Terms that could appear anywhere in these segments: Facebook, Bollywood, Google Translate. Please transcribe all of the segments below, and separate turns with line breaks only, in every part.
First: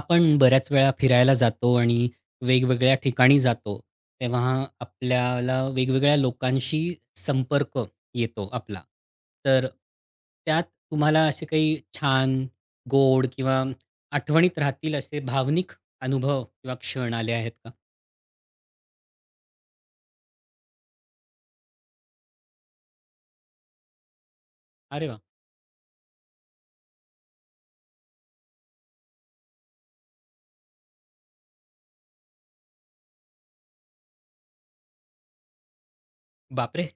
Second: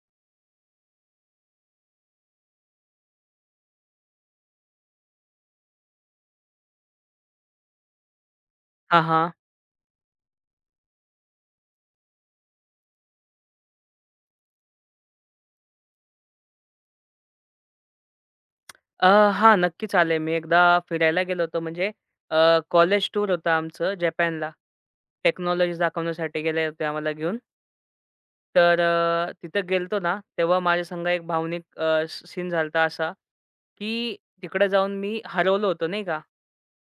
आपण बऱ्याच वेळा फिरायला जातो आणि वेगवेगळ्या ठिकाणी जातो, तेव्हा आपल्याला वेगवेगळ्या लोकांशी संपर्क येतो आपला.
हां, हां.
तर त्यात तुम्हाला असे काही छान, गोड किंवा आठवणीत राहतील असे भावनिक अनुभव किंवा क्षण आले आहेत का?
अ, हां, नक्कीच आले. मी एकदा फिरायला गेलो होतो म्हणजे कॉलेज टूर होतं आमचं जपानला.
अरे वाह!
टेक्नॉलॉजी दाखवण्यासाठी गेले होते आम्हाला घेऊन. तर तिथं गेलतो ना, तेव्हा माझ्या संग एक भावनिक अ, स सीन झाला असा, की तिकडे जाऊन मी हरवलो होतो नाही का.
बापरे!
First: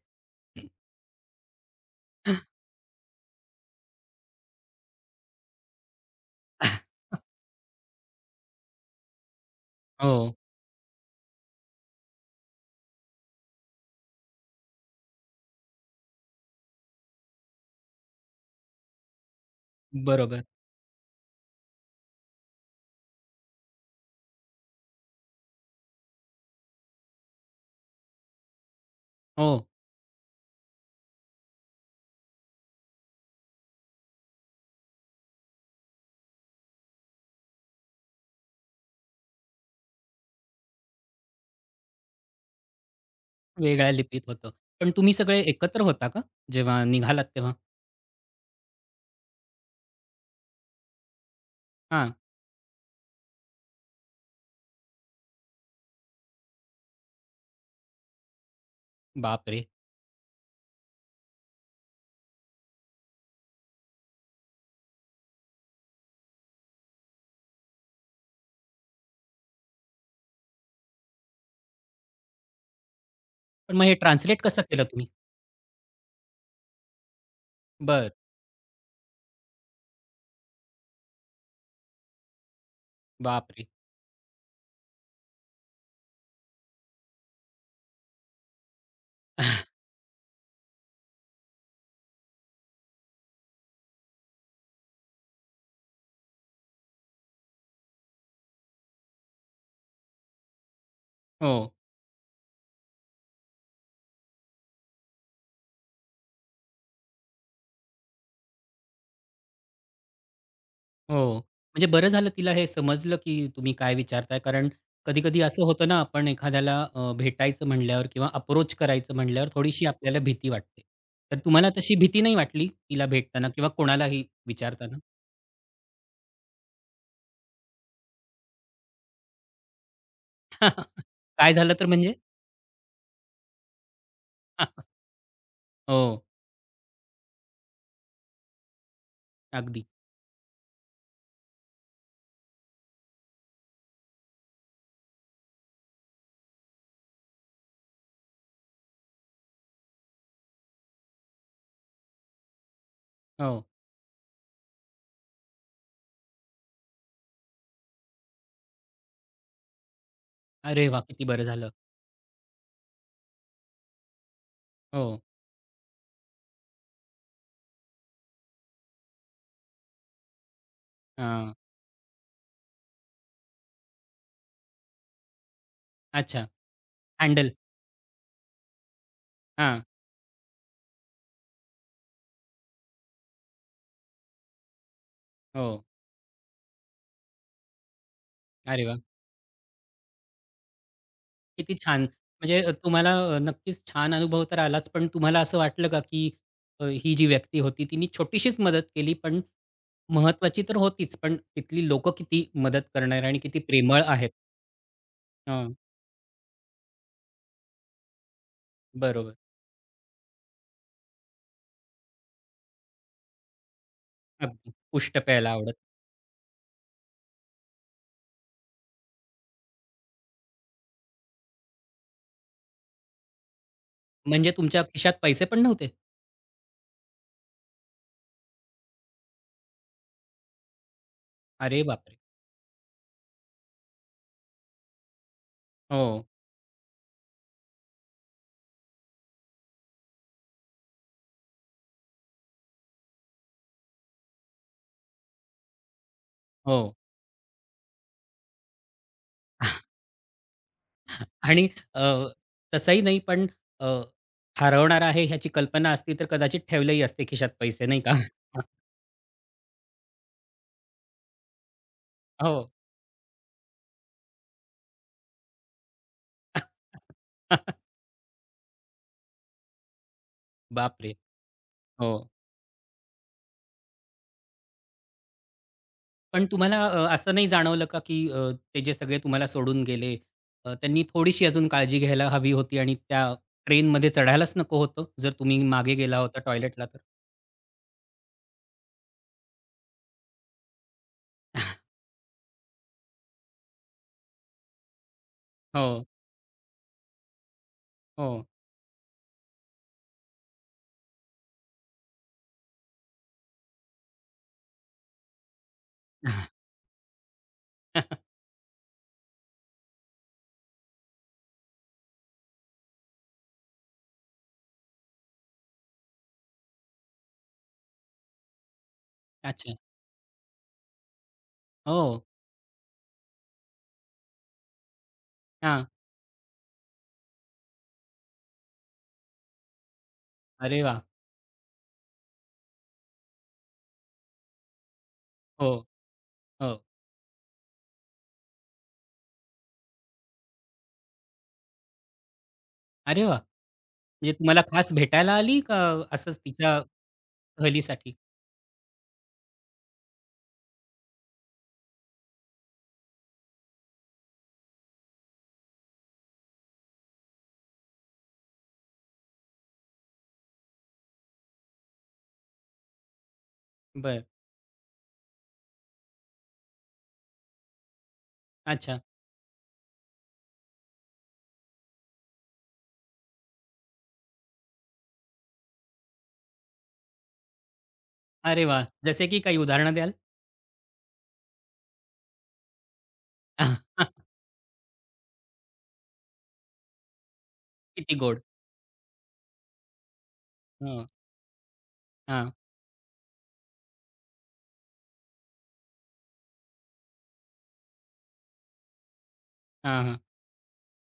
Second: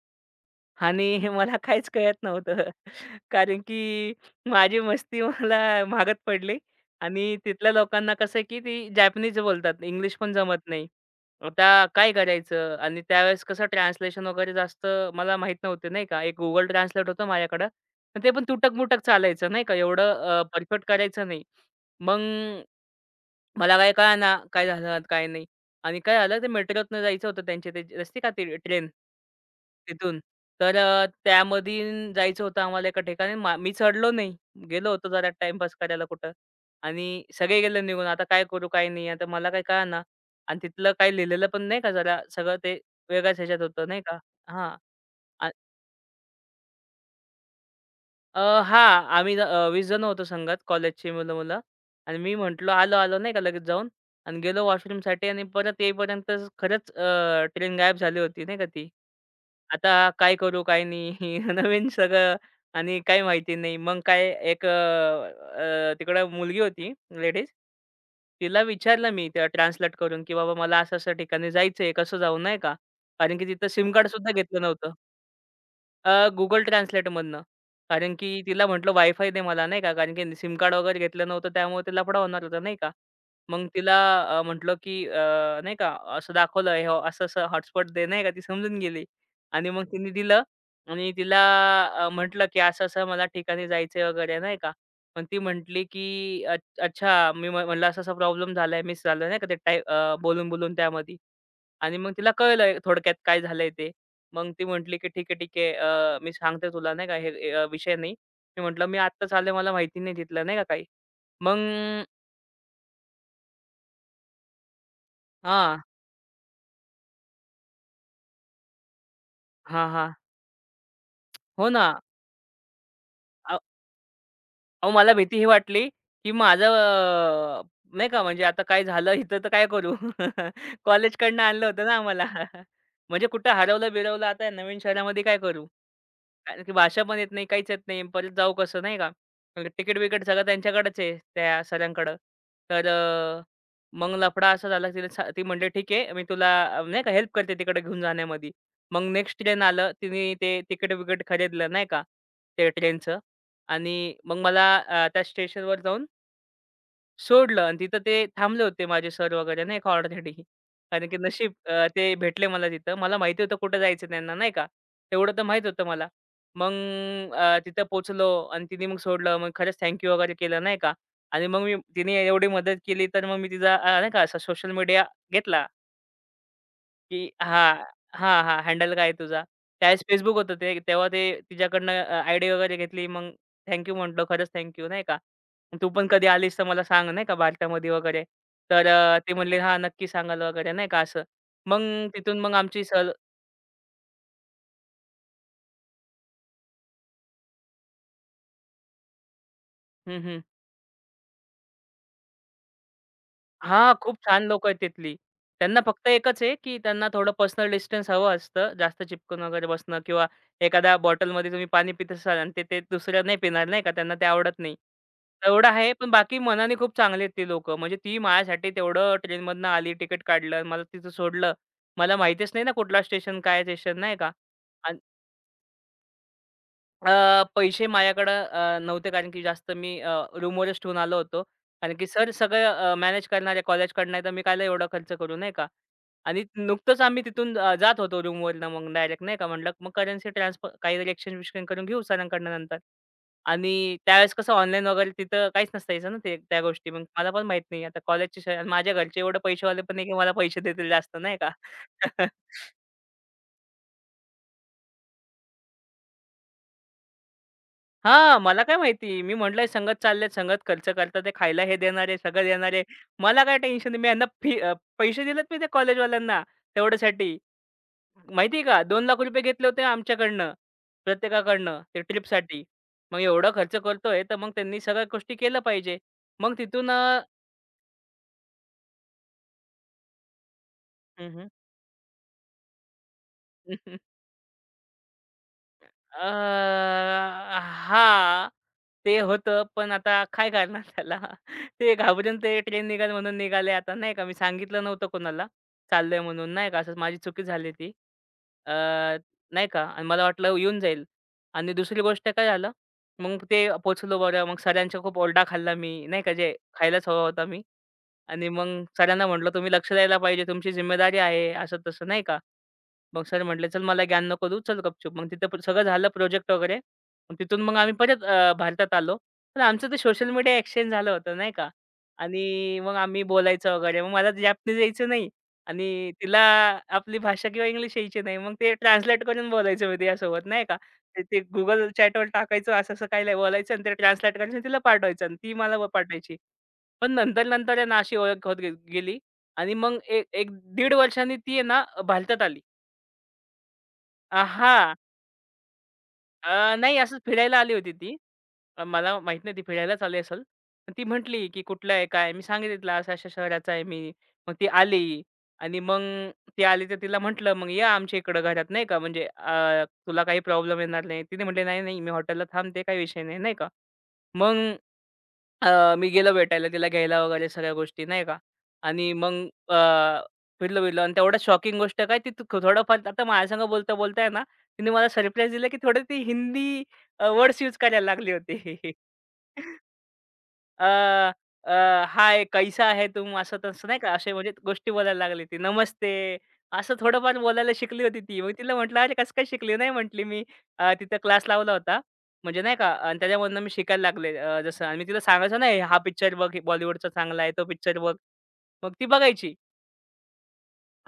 आणि मला काहीच कळत नव्हतं. कारण की माझी मस्ती मला मागत पडली आणि तिथल्या लोकांना कसं आहे, की ती जॅपनीज बोलतात. इंग्लिश पण
हो,
जमत नाही. आता काय करायचं? आणि त्यावेळेस कसं ट्रान्सलेशन वगैरे जास्त मला माहीत नव्हते, नाही का. एक Google Translate होतं माझ्याकडं. पण ते पण तुटक-मुटक चालायचं, नाही का. एवढं
बरोबर.
परफेक्ट करायचं नाही. मग मला काही कळेना काय झालं, आणि काय नाही. आणि काय झालं ते मेट्रोतनं जायचं होतं त्यांच्या ते असते का ते ट्रेन.
हो,
तिथून. तर त्यामधून जायचं होतं आम्हाला एका ठिकाणी. मी चढलो नाही. गेलो होतो जरा टाईमपास करायला कुठं आणि सगळे गेले निघून. आता काय करू, काय नाही. आता मला काही कळेना आणि तिथलं काही लिहिलेलं पण नाही का जरा सगळं ते वेगळ्याच ह्याच्यात होतं
वेगळ्या
नाही का.
लिपीत होतं.
हां.
पण तुम्ही सगळे एकत्र होता का? जेव्हा निघालात तेव्हा?
अ, हां. आम्ही 20 जण होतो संघात कॉलेजची मुलं-मुलं
हां,
आणि मी म्हटलो, "आलो-आलो" नाही का लगेच जाऊन आणि गेलो वॉशरूमसाठी आणि परत येईपर्यंत खरंच ट्रेन गायब झाली होती नाही का ती.
बापरे!
आता काय करू काय नाही नवीन सगळं आणि काही माहिती नाही. मग काय एक अ, अ, तिकडं मुलगी होती लेडीज. तिला विचारलं मी त्या ट्रान्सलेट करून, की "बाबा मला असं-असं ठिकाणी जायचंय, कसं जाऊ?" नाही का. कारण की तिथं
पण मग
सिम
हे
कार्ड सुद्धा
ट्रान्सलेट
घेतलं
कसं केलं
नव्हतं.
तुम्ही?
अ, Google ट्रान्सलेटमधनं.
बरं.
कारण की तिला म्हटलं वायफाय दे मला नाही का, कारण की सिम कार्ड वगैरे घेतलं नव्हतं त्यामुळे ते लफडा होणार होता नाही का. मग
बापरे!
तिला म्हटलं की नाही का असं दाखवलं हे असं-असं हॉटस्पॉट दे नाही का, ती समजून गेली. आणि मग तिने दिलं आणि तिला म्हटलं की असं-असं मला ठिकाणी जायचंय वगैरे नाही का. पण ती म्हटली की अच्छा." मी म्हटलं, "असा-असा प्रॉब्लेम झालाय, मिस झालं" नाही का ते टाईप बोलून-बोलून त्यामध्ये.
हो,
आणि मग तिला कळलं थोडक्यात काय झालंय ते. मग ती म्हटली, की "ठीक आहे, ठीक आहे. मी सांगते तुला नाही का हे हे विषय नाही." मी म्हटलं, "मी आत्ताच आले मला माहिती नाही तिथलं." नाही का काही.
हो.
मग
म्हणजे बरं झालं तिला हे समजलं, की तुम्ही काय विचारताय. कारण कधी-कधी असं
हां.
होतं ना, आपण एखाद्याला भेटायचं म्हणल्यावर किंवा अप्रोच करायचं म्हणल्यावर
हां,
थोडीशी
हां.
आपल्याला भीती वाटते. तर
हो
तुम्हाला
ना.
तशी भीती नाही वाटली तिला भेटताना
अ
किंवा कोणालाही
अहो
विचारताना?
मला भीती ही वाटली, की माझं नाही का म्हणजे आता काय झालं इथं तर काय करू? कॉलेजकडनं
काय
आणलं
झालं
होतं
तर
ना
म्हणजे?
आम्हाला. म्हणजे कुठं हरवलं-बिरवलं आता या नवीन शहरामध्ये काय करू?
हो,
कारण की भाषा पण येत नाही, काहीच येत नाही. परत जाऊ कसं नाही का?
अगदी.
तिकीट-बिकीट सगळं त्यांच्याकडेच आहे, त्या सरांकडं. तर मग लफडा असा झाला, तिला सा ती म्हटली, "ठीक आहे, मी तुला नाही का हेल्प करते तिकडे घेऊन जाण्यामध्ये." मग नेक्स्ट ट्रेन आलं, तिने ते तिकीट-बिकीट खरीदलं नाही का, ते ट्रेनचं
हो.
आणि मग मला त्या स्टेशनवर जाऊन सोडलं आणि तिथं ते थांबले होते माझे सर वगैरे नाही का ऑलरेडी.
अरे वाह!
कारण की
किती बरं
नशीब
झालं.
ते भेटले मला तिथं. मला माहिती होतं कुठं जायचं त्यांना नाही का.
हो.
तेवढं तर माहीत होतं मला. मग तिथं पोहोचलो आणि तिने मग सोडलं. मग खरंच थँक वगैरे केलं नाही का आणि
हां.
मग मी तिने एवढी मदत केली तर मग मी तिचा नाही का असा सोशल मीडिया घेतला.
अच्छा.
की
हँडल.
हां, हां, हां. हँडल काय आहे तुझा?
हां.
त्यावेळेस Facebook होतं ते. तेव्हा ते तिच्याकडनं आयडी वगैरे घेतली. मग थँक यू खरंच थँक नाही का.
हो.
तू पण कधी आलीस तर मला सांग नाही का भारतामध्ये वगैरे. तर
अरे वाह!
ते म्हणले, "हां, नक्की सांगाल" वगैरे नाही का असं.
किती
मग
छान!
तिथून मग
म्हणजे
आमची
तुम्हाला
सहल
नक्कीच छान अनुभव तर आलाच, पण तुम्हाला असं वाटलं का, की ही जी व्यक्ती होती तिने छोटीशीच मदत केली, पण महत्वाची तर होतीच, पण तिथली लोकं किती मदत करणारे आणि किती
हां,
प्रेमळ
खूप
आहेत.
छान लोक आहेत तिथली.
हं,
त्यांना फक्त एकच आहे, की त्यांना थोडं पर्सनल डिस्टन्स हवं असतं. जास्त
बरोबर.
चिपकून वगैरे बसणं किंवा एखाद्या बॉटलमध्ये तुम्ही पाणी पित असाल आणि ते ते दुसरं नाही पिणार नाही का, त्यांना ते आवडत
अगदी.
नाही.
पुष्ट प्यायला
एवढं
आवडत.
आहे, पण बाकी मनाने खूप चांगली आहेत ती लोकं. म्हणजे ती माझ्यासाठी तेवढं ट्रेनमधनं आली, तिकीट काढलं मला तिथं सोडलं. मला माहितीच नाही ना कुठला स्टेशन, काय स्टेशन नाही का?
म्हणजे तुमच्या खिशात पैसे पण नव्हते?
पैसे माझ्याकडं नव्हते कारण की जास्त मी रूमवरच ठेवून आलो होतो.
अरे
कारण की
बापरे!
सर सगळं मॅनेज करणारे कॉलेजकडनं आहे, तर मी कायला एवढा खर्च करू, नाही का?
हो,
आणि नुकतंच आम्ही तिथून जात होतो रूमवरनं मग डायरेक्ट नाही का, म्हटलं मग करन्सी ट्रान्सफर काहीतरी एक्सचेंज-विक्सचेंज करून घेऊ सरांकडनं नंतर. आणि त्यावेळेस कसं ऑनलाईन वगैरे तिथं काहीच नसायचं ना ते त्या
हो.
गोष्टी. मग मला पण माहीत नाही. आता कॉलेजचे माझ्या घरचे एवढे पैसेवाले पण नाही, की मला पैसे देतील जास्त, नाही का?
आणि अ, तसंही नाही, पण अ, हरवणार आहे ह्याची कल्पना असती, तर कदाचित ठेवलेही असते खिशात पैसे, नाही का?
हां, मला काय माहिती? मी म्हटलंय संगत चाललेत, संगत खर्च करतात आहे, खायला हे देणारे, सगळं
हो.
देणारे. मला काय टेन्शन नाही. मी यांना पैसे दिलेत मी त्या कॉलेजवाल्यांना तेवढ्यासाठी. माहिती आहे का? ₹2,00,000 घेतले होते आमच्याकडनं,
बापरे!
प्रत्येकाकडनं ते
हो.
ट्रिपसाठी. मग एवढा खर्च करतोय, तर मग त्यांनी सगळ्या गोष्टी केल्या पाहिजे.
पण
मग
तुम्हाला
तिथून
असं नाही जाणवलं का, की ते जे सगळे तुम्हाला सोडून गेले, त्यांनी थोडीशी
हं.
अजून काळजी घ्यायला हवी होती आणि त्या ट्रेनमध्ये चढायलाच नको होतं, जर तुम्ही मागे गेला होता टॉयलेटला तर?
हां, ते होतं. पण आता काय करणार त्याला? ते घाबरून ते ट्रेन निघाल म्हणून निघाले आता नाही का. मी सांगितलं नव्हतं कोणाला
हो,
चाललोय म्हणून नाही का. असंच माझी चुकी झाली ती.
हो.
अ, नाही का आणि मला वाटलं येऊन जाईल आणि दुसरी गोष्ट काय झालं, मग ते पोहोचलो बरं. मग सरांचा खूप ओरडा खाल्ला मी नाही का, जे खायलाच हवा होता मी आणि मग सरांना म्हटलं, "तुम्ही लक्ष द्यायला पाहिजे. तुमची जिम्मेदारी आहे." असं तसं नाही का. मग सर म्हटले, "चल मला ज्ञान नको देऊ, चल गपचूप." मग तिथं पण सगळं झालं प्रोजेक्ट वगैरे. मग तिथून मग आम्ही परत भारतात आलो. पण
अच्छा.
आमचं ते सोशल मीडिया एक्सचेंज झालं होतं नाही का
हो.
आणि मग आम्ही बोलायचं वगैरे. मग मला जॅपनीज यायचं नाही
हां.
आणि तिला आपली भाषा किंवा इंग्लिश यायची नाही. मग ते ट्रान्सलेट करून बोलायचं मी तिच्यासोबत नाही का.
अरे वाह!
ते ते Google चॅटवर टाकायचं असं-असं काही बोलायचं आणि ते ट्रान्सलेट करायचं आणि तिला पाठवायचं आणि ती
हो,
मला पाठवायची.
हो.
पण नंतर-नंतर आहे ना अशी ओळख होत गेली आणि मग एक 1.5 वर्षांनी ती आहे ना भारतात आली.
अरे वाह! म्हणजे तुम्हाला खास
हां.
भेटायला आली का असंच तिच्या
नाही असंच फिरायला आली होती
सहलीसाठी?
ती. मला माहीत नाही ती फिरायलाच आली असेल. पण ती म्हटली, की "कुठला आहे? काय?" मी सांगितलं, "अशा-अशा शहराचा आहे मी." मग ती आली आणि मग ती आली तर तिला म्हटलं, "मग या आमच्या इकडं घरात नाही का, म्हणजे तुला काही प्रॉब्लेम येणार नाही." तिने म्हटली, "नाही, नाही, मी हॉटेलला थांबते, काही विषय नाही." नाही का.
बरं.
मग मी गेलो भेटायला, तिला घ्यायला वगैरे सगळ्या गोष्टी नाही का
अच्छा.
आणि मग अ, फिरलो-बिरलो आणि तेवढ्या शॉकिंग गोष्ट काय ती थोडंफार आता माझ्यासंग बोलता-बोलता ना, तिने मला सरप्राईज दिलं, की थोडं ती हिंदी वर्ड्स यूज करायला लागली होती.
अरे वाह! जसे की काही उदाहरणं द्याल?
अ, अ, "हाय, कैसा है तुम?" असं तसं नाही का, असे म्हणजे गोष्टी बोलायला लागली ती. "नमस्ते." असं थोडंफार बोलायला शिकली
किती
होती ती.
गोड.
मग तिला म्हटलं, "अरे, कसं काय शिकली?" नाही म्हटली मी,
हो.
तिथं क्लास लावला होता."
हां.
म्हणजे नाही का आणि त्याच्यामधनं मी शिकायला लागले जसं आणि मी तिला सांगायचो ना, "हा पिक्चर बघ, बॉलिवूडचा चांगला आहे, तो पिक्चर बघ." मग ती बघायची.
हां, हां.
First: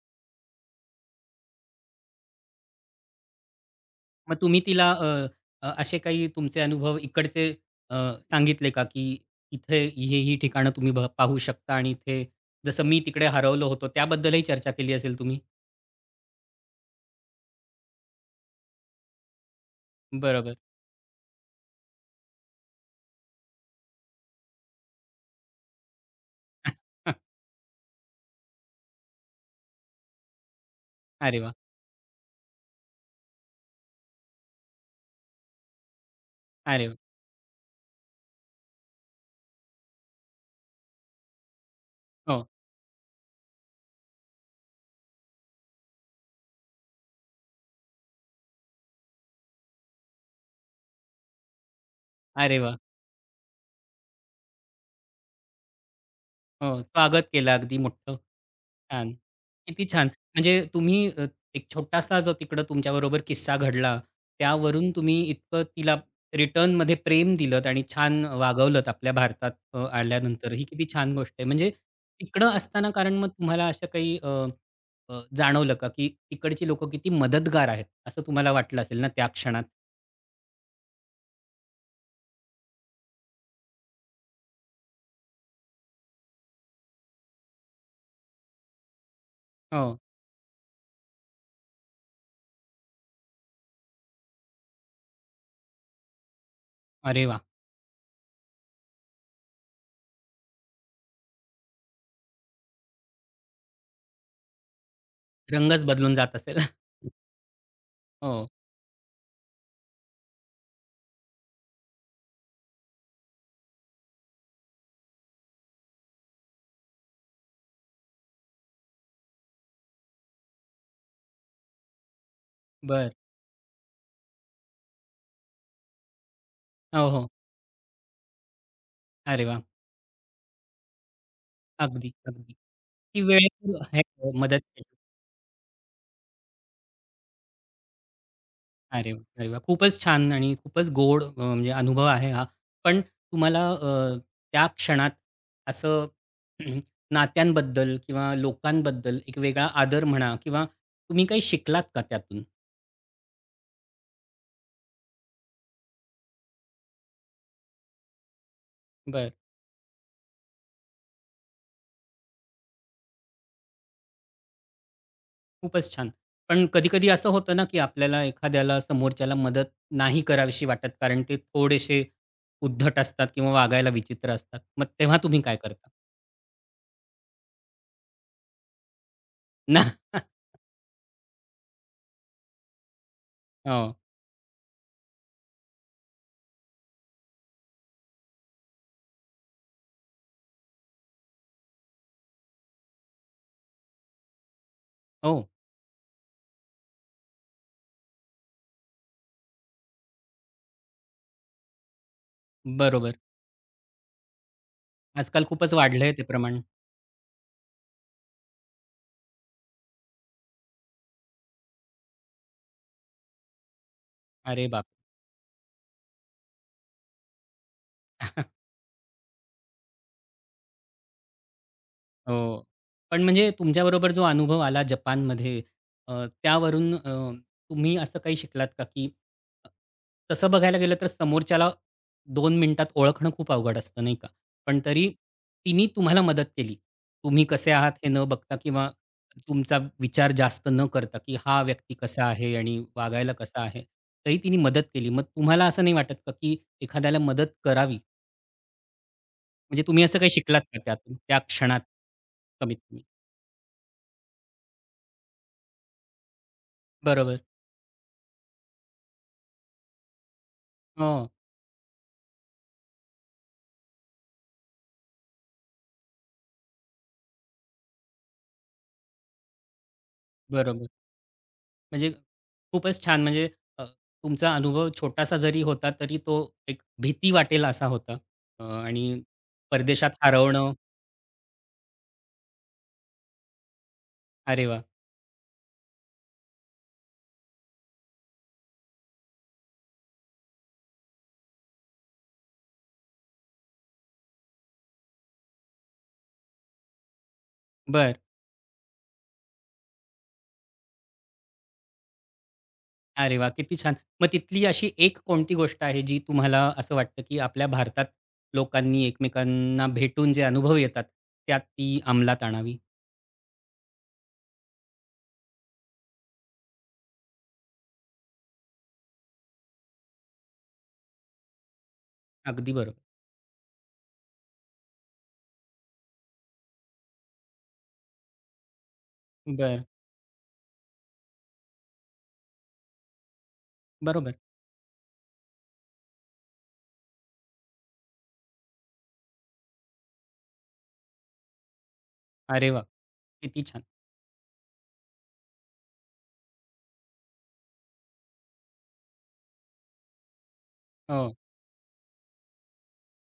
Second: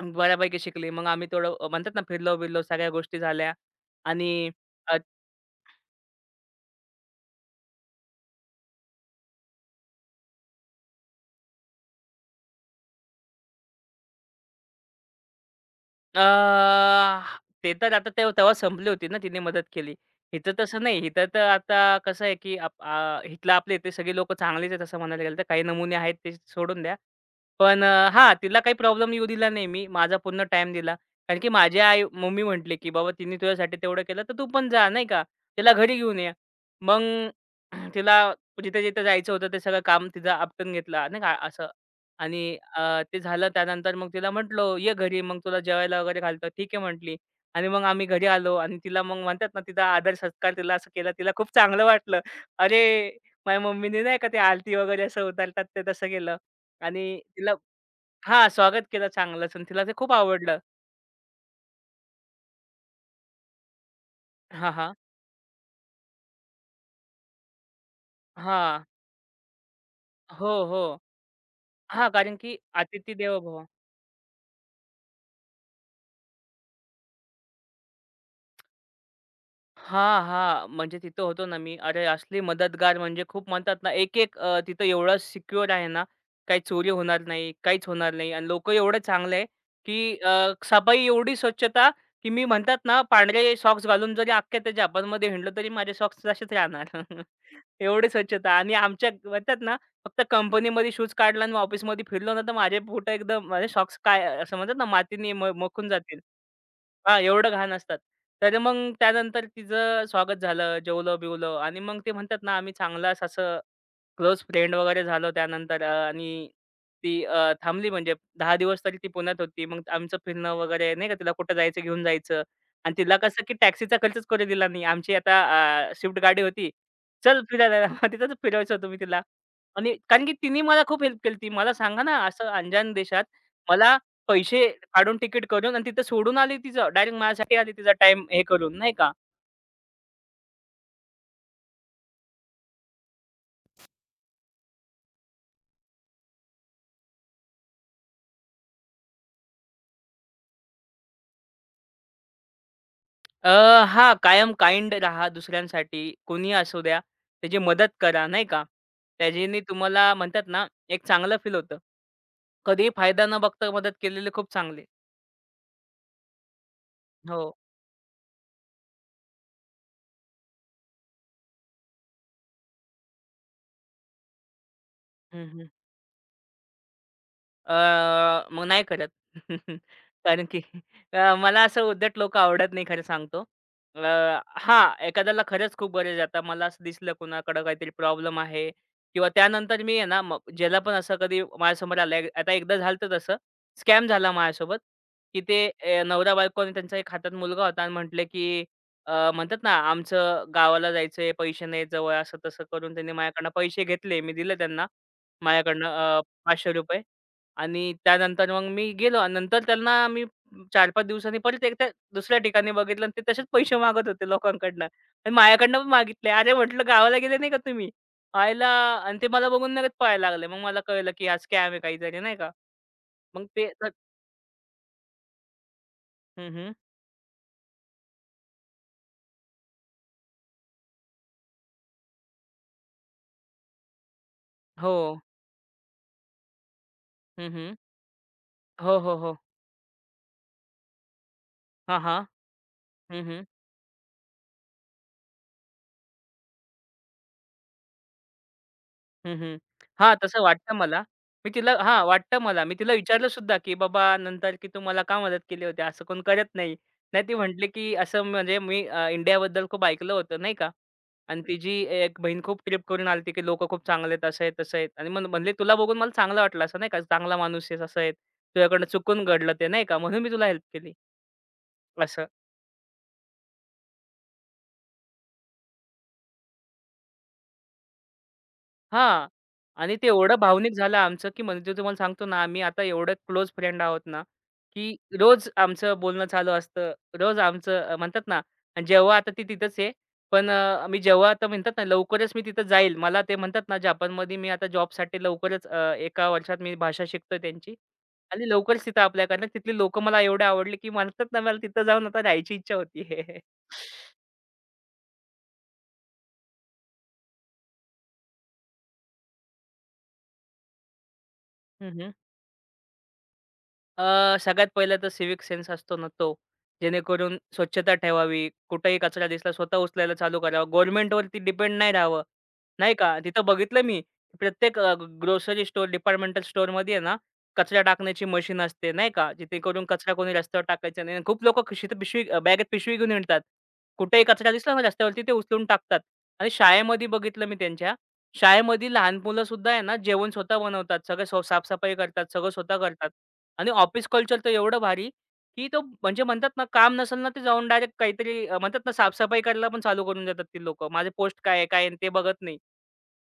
मग बऱ्यापैकी शिकली. मग आम्ही थोडं म्हणतात ना, फिरलो-बिरलो, सगळ्या गोष्टी झाल्या
मग
आणि
तुम्ही तिला अ, अ, असे काही तुमचे अनुभव इकडचे अ, सांगितले का, की इथे ही, ही ठिकाणं तुम्ही भ पाहू शकता आणि इथे जसं मी तिकडे हरवलो होतो त्याबद्दलही चर्चा केली असेल तुम्ही?
अ, ते तर आता ते तेव्हा संपली होती ना, तिने मदत केली. हिचं
बरोबर.
तसं नाही. हिथं तर आता कसं आहे, की हिथलं आपले इथे सगळे लोकं चांगलेच आहेत, असं म्हणायला गेलं तर. काही नमुने आहेत ते सोडून द्या. पण हां, तिला काही प्रॉब्लेम येऊ दिला नाही मी. माझा पूर्ण टाईम दिला. कारण
अरे
की
वा
माझी आई मम्मी म्हटली, की "बाबा तिने तुझ्यासाठी तेवढं केलं, तर तू पण जा, नाही का? तिला घरी घेऊन ये."
अरे वा
मग तिला जिथे-जिथे जायचं होतं, ते सगळं काम तिचं आपटून घेतलं, नाही का असं.
हो.
आणि ते झालं त्यानंतर मग तिला म्हटलो, "ये घरी, मग तुला जेवायला वगैरे घालतो." "ठीक आहे" म्हटली आणि मग आम्ही घरी आलो आणि तिला मग म्हणतात ना, तिचा आदर-सत्कार तिला असं केला, तिला खूप चांगलं वाटलं.
अरे वाह!
अरे, माझ्या मम्मीने नाही का ते आरती वगैरे असं उतारतात ते तसं केलं
हो,
आणि
स्वागत केलं
तिला
अगदी मोठं.
हां, स्वागत केलं
छान.
चांगलंच आणि तिला
किती
ते
छान!
खूप
म्हणजे
आवडलं.
तुम्ही एक छोटासा जो तिकडं तुमच्याबरोबर किस्सा घडला,
हां,
त्यावरून
हां.
तुम्ही इतकं तिला रिटर्नमध्ये प्रेम दिलत आणि छान
हां.
वागवलत आपल्या भारतात
हो,
आल्यानंतर. ही
हो.
किती छान गोष्ट आहे. म्हणजे
हां, कारण
तिकडं
की
असताना कारण
अतिथी
मग
देवो भव.
तुम्हाला असं काही अ, अ, जाणवलं का, की तिकडची लोकं किती मदतगार आहेत, असं तुम्हाला वाटलं असेल ना त्या क्षणात?
हां, हां. म्हणजे तिथं होतो ना मी. अरे, असली मदतगार म्हणजे खूप म्हणतात ना, एक-एक तिथं एवढं सिक्युअर आहे ना, काही चोरी होणार नाही, काहीच होणार नाही आणि लोकं एवढे चांगले आहे,
हो.
की सफाई एवढी स्वच्छता, की मी म्हणतात ना, पांढरे सॉक्स घालून जरी अख्ख्या त्या जपानमध्ये हिंडलो, तरी माझे सॉक्स तसेच राहणार.
अरे वाह!
एवढी स्वच्छता आणि आमच्या म्हणतात ना, फक्त कंपनीमध्ये शूज काढला आणि ऑफिसमध्ये फिरलो ना, तर माझे बूट एकदम माझे सॉक्स काय असं म्हणतात ना, मातीने
रंगच
मखून
बदलून
जातील.
जात असेल.
हां, एवढं घाण असतात.
हो,
तर मग त्यानंतर तिचं स्वागत झालं, जेवलं-बिवलं आणि मग ते म्हणतात ना, आम्ही चांगलाच असं क्लोज फ्रेंड वगैरे झालो त्यानंतर आणि ती थांबली म्हणजे 10 दिवस तरी ती पुण्यात होती. मग आमचं फिरणं वगैरे नाही का तिला कुठं जायचं घेऊन जायचं आणि
बरं.
तिला कसं की टॅक्सीचा खर्चच करू दिला नाही. आमची आता स्विफ्ट गाडी होती.
हो, हो.
चल फिरायला तिथंच फिरवायचं होतं मी तिला
अरे वाह!
आणि कारण की तिने मला खूप हेल्प केली होती. मला सांगा
अगदी,
ना असं
अगदी.
अंजान
ती
देशात
वेळेवर
मला
आहे हो, मदत
पैसे
केली.
काढून तिकीट करून आणि तिथं सोडून आली तिचं. डायरेक्ट माझ्यासाठी आली तिचा टाईम हे करून नाही का?
अरे वाह! अरे वाह! खूपच छान आणि खूपच गोड म्हणजे अनुभव आहे हा. पण तुम्हाला त्या क्षणात असं नात्यांबद्दल किंवा लोकांबद्दल एक वेगळा आदर म्हणा किंवा तुम्ही काही शिकलात का त्यातून?
अ, हां, कायम काइंड राहा दुसऱ्यांसाठी. कोणीही असू द्या, त्याची मदत करा, नाही का.
बरं,
त्याच्याने तुम्हाला म्हणतात ना, एक चांगलं फील होतं. कधीही फायदा न बघता मदत केलेली खूप चांगली.
खूपच छान. पण कधी-कधी असं
हो.
होतं ना, की आपल्याला एखाद्याला समोरच्याला मदत नाही करावीशी वाटत, कारण ते थोडेसे उद्धट असतात किंवा वागायला विचित्र असतात. मग तेव्हा तुम्ही
हं,
काय
हं.
करता?
मग नाही करत.
ना
कारण की मला असं उद्धट लोकं आवडत नाही खरं सांगतो.
हो,
अ, हां, एखाद्याला खरंच खूप गरज आहे. आता मला असं दिसलं कोणाकडं काहीतरी प्रॉब्लेम आहे किंवा त्यानंतर मी आहे ना, मग ज्याला पण असं कधी माझ्यासमोर आलं. आता एकदा झालं होतं तसं. स्कॅम झाला माझ्यासोबत, की
हो.
ते नवरा-बायको आणि त्यांचा एक हातात मुलगा होता आणि म्हटले, की म्हणतात ना, "आमचं गावाला जायचंय, पैसे नाहीत जवळ." असं तसं करून त्यांनी
बरोबर.
माझ्याकडनं पैसे घेतले. मी दिले त्यांना
आजकाल खूपच
माझ्याकडनं
वाढलंय ते प्रमाण.
₹500. आणि त्यानंतर मग मी गेलो आणि नंतर त्यांना मी 4-5 दिवसांनी परत एकदा दुसऱ्या ठिकाणी बघितलं आणि ते तसेच पैसे मागत होते
अरे
लोकांकडनं
बाप!
आणि माझ्याकडनं पण मागितले. अरे म्हटलं, "गावाला गेले नाही का तुम्ही?" "आयला." आणि ते मला बघून लगेच पळायला लागले. मग मला कळलं, की हा स्कॅम आहे काहीतरी नाही का.
हो. पण
मग
म्हणजे
ते.
तुमच्याबरोबर जो अनुभव आला जपानमध्ये अ,
हं, हं.
त्यावरून अ, तुम्ही असं काही शिकलात का, की अ, तसं बघायला गेलं तर समोरच्याला 2 मिनिटात ओळखणं खूप अवघड असतं, नाही का? पण
हो.
तरी तिनी तुम्हाला मदत केली. तुम्ही
हं,
कसे
हं.
आहात हे न बघता किंवा
हो, हो, हो.
तुमचा विचार जास्त न करता, की हा व्यक्ती
हां, हां.
कसा आहे आणि वागायला कसा आहे, तरी तिने मदत केली. मग तुम्हाला असं नाही वाटत का, की एखाद्याला मदत करावी
हं, हं.
म्हणजे तुम्ही
हां,
असं काही
तसं
शिकलात
वाटतं
का
मला.
त्यातून? त्या
मी तिला
क्षणात
हां, वाटतं मला. मी
कमीत
तिला
कमी?
विचारलं सुद्धा, की "बाबा नंतर की तू मला का मदत केली होती? असं कोण करत नाही." नाही ती
बरोबर.
म्हटली, की "असं म्हणजे मी इंडियाबद्दल खूप ऐकलं होतं नाही का?
हो,
आणि तिची एक बहीण खूप ट्रिप करून आली होती, की लोकं खूप चांगले आहेत, असं आहेत, तसं आहेत." आणि मग म्हणले, "तुला बघून मला चांगलं वाटलं असं नाही का? चांगला माणूस आहेस, असं आहे. तुझ्याकडनं चुकून घडलं ते नाही का? म्हणून मी तुला हेल्प
बरोबर.
केली."
म्हणजे
असं.
खूपच छान म्हणजे अ, तुमचा अनुभव छोटासा जरी होता तरी तो एक भीती वाटेल असा होता. आणि
हां. आणि ते
परदेशात
एवढं भावनिक
हरवणं
झालं आमचं, की म्हणजे तुम्हाला सांगतो ना, आम्ही आता एवढे क्लोज फ्रेंड आहोत ना,
अरे वाह!
की रोज आमचं बोलणं चालू असतं. रोज आमचं म्हणतात ना, आणि जेव्हा आता ती तिथंच आहे. पण मी जेव्हा आता म्हणतात ना, लवकरच मी तिथं जाईल. मला ते म्हणतात ना, जपानमध्ये मी आता जॉबसाठी लवकरच 1 वर्षात मी भाषा शिकतोय त्यांची
बरं.
आणि लवकरच तिथं अप्लाय करणार. तिथली लोकं मला एवढे आवडले, की म्हणतात ना, मला तिथं जाऊन आता राहायची इच्छा
अरे
होती.
वाह! किती छान. मग तिथली अशी एक कोणती गोष्ट आहे जी तुम्हाला असं वाटतं, की आपल्या भारतात लोकांनी एकमेकांना भेटून जे अनुभव येतात, त्यात ती अंमलात आणावी?
सगळ्यात पहिला तर सिव्हिक सेन्स असतो ना तो. जेणेकरून स्वच्छता ठेवावी, कुठेही कचरा दिसला स्वतः उचलायला चालू करावं. गव्हर्नमेंटवरती डिपेंड नाही राहावं,
अगदी
नाही
बरोबर.
का. तिथं बघितलं मी प्रत्येक ग्रोसरी स्टोअर, डिपार्टमेंटल स्टोअरमध्ये आहे ना, कचरा टाकण्याची मशीन असते, नाही का. जेणेकरून
बरं.
कचरा कोणी रस्त्यावर टाकायचा नाही. आणि खूप लोकं खिशीत पिशवी बॅगेत पिशवी घेऊन हिंडतात. कुठेही
बरोबर.
कचरा दिसला ना रस्त्यावरती ते उचलून टाकतात. आणि शाळेमध्ये बघितलं मी त्यांच्या, शाळेमध्ये लहान मुलंसुद्धा आहे ना, जेवण स्वतः बनवतात. सगळं सो साफ करतात, सगळं
अरे
स्वतः
वाह!
करतात.
किती
आणि
छान.
ऑफिस कल्चर तर एवढं भारी, की तो म्हणजे म्हणतात ना, काम नसेल ना, ते जाऊन डायरेक्ट काहीतरी म्हणतात ना, साफ करायला पण चालू करून देतात ती लोक माझे
हो.
पोस्ट काय आहे, काय आहे? ते बघत नाही.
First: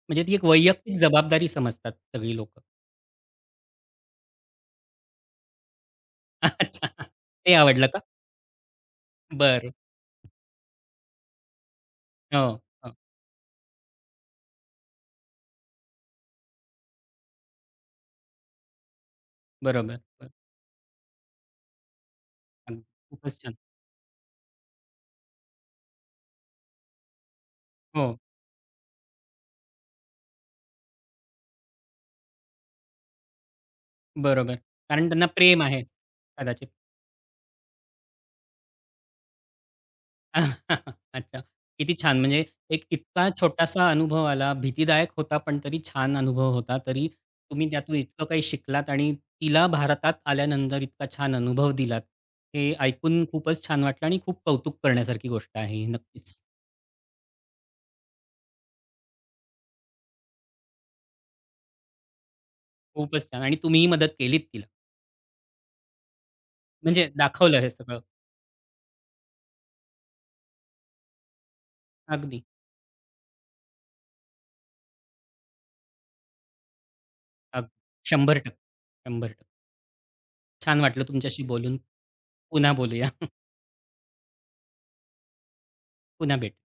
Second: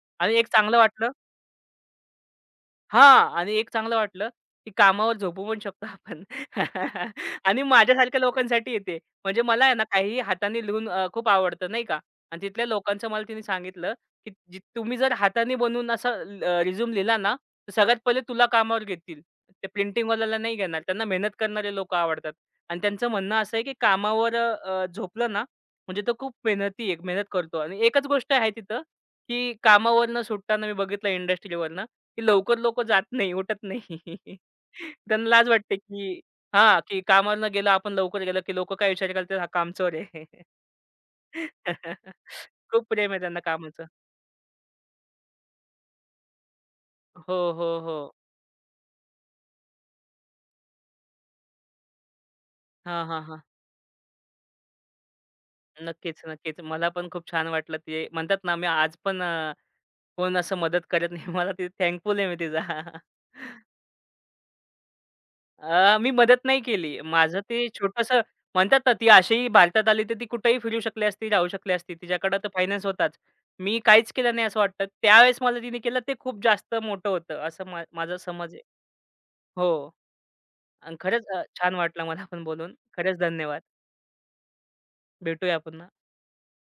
म्हणजे ती
आणि
एक
एक चांगलं
वैयक्तिक
वाटलं.
जबाबदारी समजतात सगळी लोकं.
हां. आणि एक चांगलं वाटलं, की कामावर झोपू पण शकतो आपण.
अच्छा. ते
आणि
आवडलं का?
माझ्यासारख्या लोकांसाठी आहे ते. म्हणजे मला
बरं.
आहे ना काहीही हाताने लिहून खूप आवडतं नाही का. आणि
हो,
तिथल्या
हो.
लोकांचं मला तिने सांगितलं, की जी तुम्ही जर हाताने बनवून असा रिझ्यूम लिहिला ना, तर सगळ्यात पहिले तुला कामावर घेतील. ते
बरोबर. बरं.
प्रिंटिंगवाल्याला नाही घेणार. त्यांना मेहनत करणारे लोकं आवडतात. आणि
अगदी.
त्यांचं म्हणणं
खूपच
असं
छान.
आहे, की कामावर झोपलं ना, म्हणजे तो खूप मेहनती आहे, मेहनत करतो. आणि एकच
हो,
गोष्ट आहे तिथं, की कामावरनं सुटताना मी बघितलं इंडस्ट्रीवरनं की लवकर लोकं जात नाही, उठत नाही.
बरोबर. कारण त्यांना
त्यांना लाज
प्रेम
वाटते,
आहे
की
कदाचित.
हां, की कामावर न गेलं आपण लवकर गेलं, की लोकं काय विचार करतील हा कामचोर आहे.
अच्छा. किती छान! म्हणजे एक
खूप प्रेम आहे
इतका
त्यांना कामाचं.
छोटासा अनुभव आला, भीतीदायक होता, पण तरी छान अनुभव होता. तरी
हो, हो,
तुम्ही त्यातून
हो.
इतकं काही शिकलात आणि तिला भारतात आल्यानंतर इतका छान अनुभव दिलात. हे
हां, हां,
ऐकून
हां.
खूपच छान वाटलं आणि खूप कौतुक करण्यासारखी गोष्ट आहे ही
नक्कीच,
नक्कीच.
नक्कीच. मला पण खूप छान वाटलं ते म्हणतात ना, मी आज पण कोण असं मदत करत नाही मला ते थँकफुल आहे मी तिचा.
खूपच छान आणि तुम्हीही मदत केलीत तिला.
मी मदत नाही केली.
म्हणजे
माझं
दाखवलं
ते
हे सगळं.
छोटंसं म्हणतात ना, ती अशीही भारतात आली, तर ती कुठेही फिरू शकली असती, राहू शकली असती. तिच्याकडे
अगदी,
तर फायनान्स होताच. मी काहीच केलं नाही असं वाटतं. त्यावेळेस मला तिने केलं ते खूप जास्त मोठं होतं, असं
अगदी.
मा माझा समज
100%
आहे.
100%
हो.
छान
आणि
वाटलं
खरंच
तुमच्याशी
छान
बोलून.
वाटलं मला पण
पुन्हा
बोलून.
बोलूया.
खरंच धन्यवाद. भेटूया पुन्हा.
पुन्हा भेटू.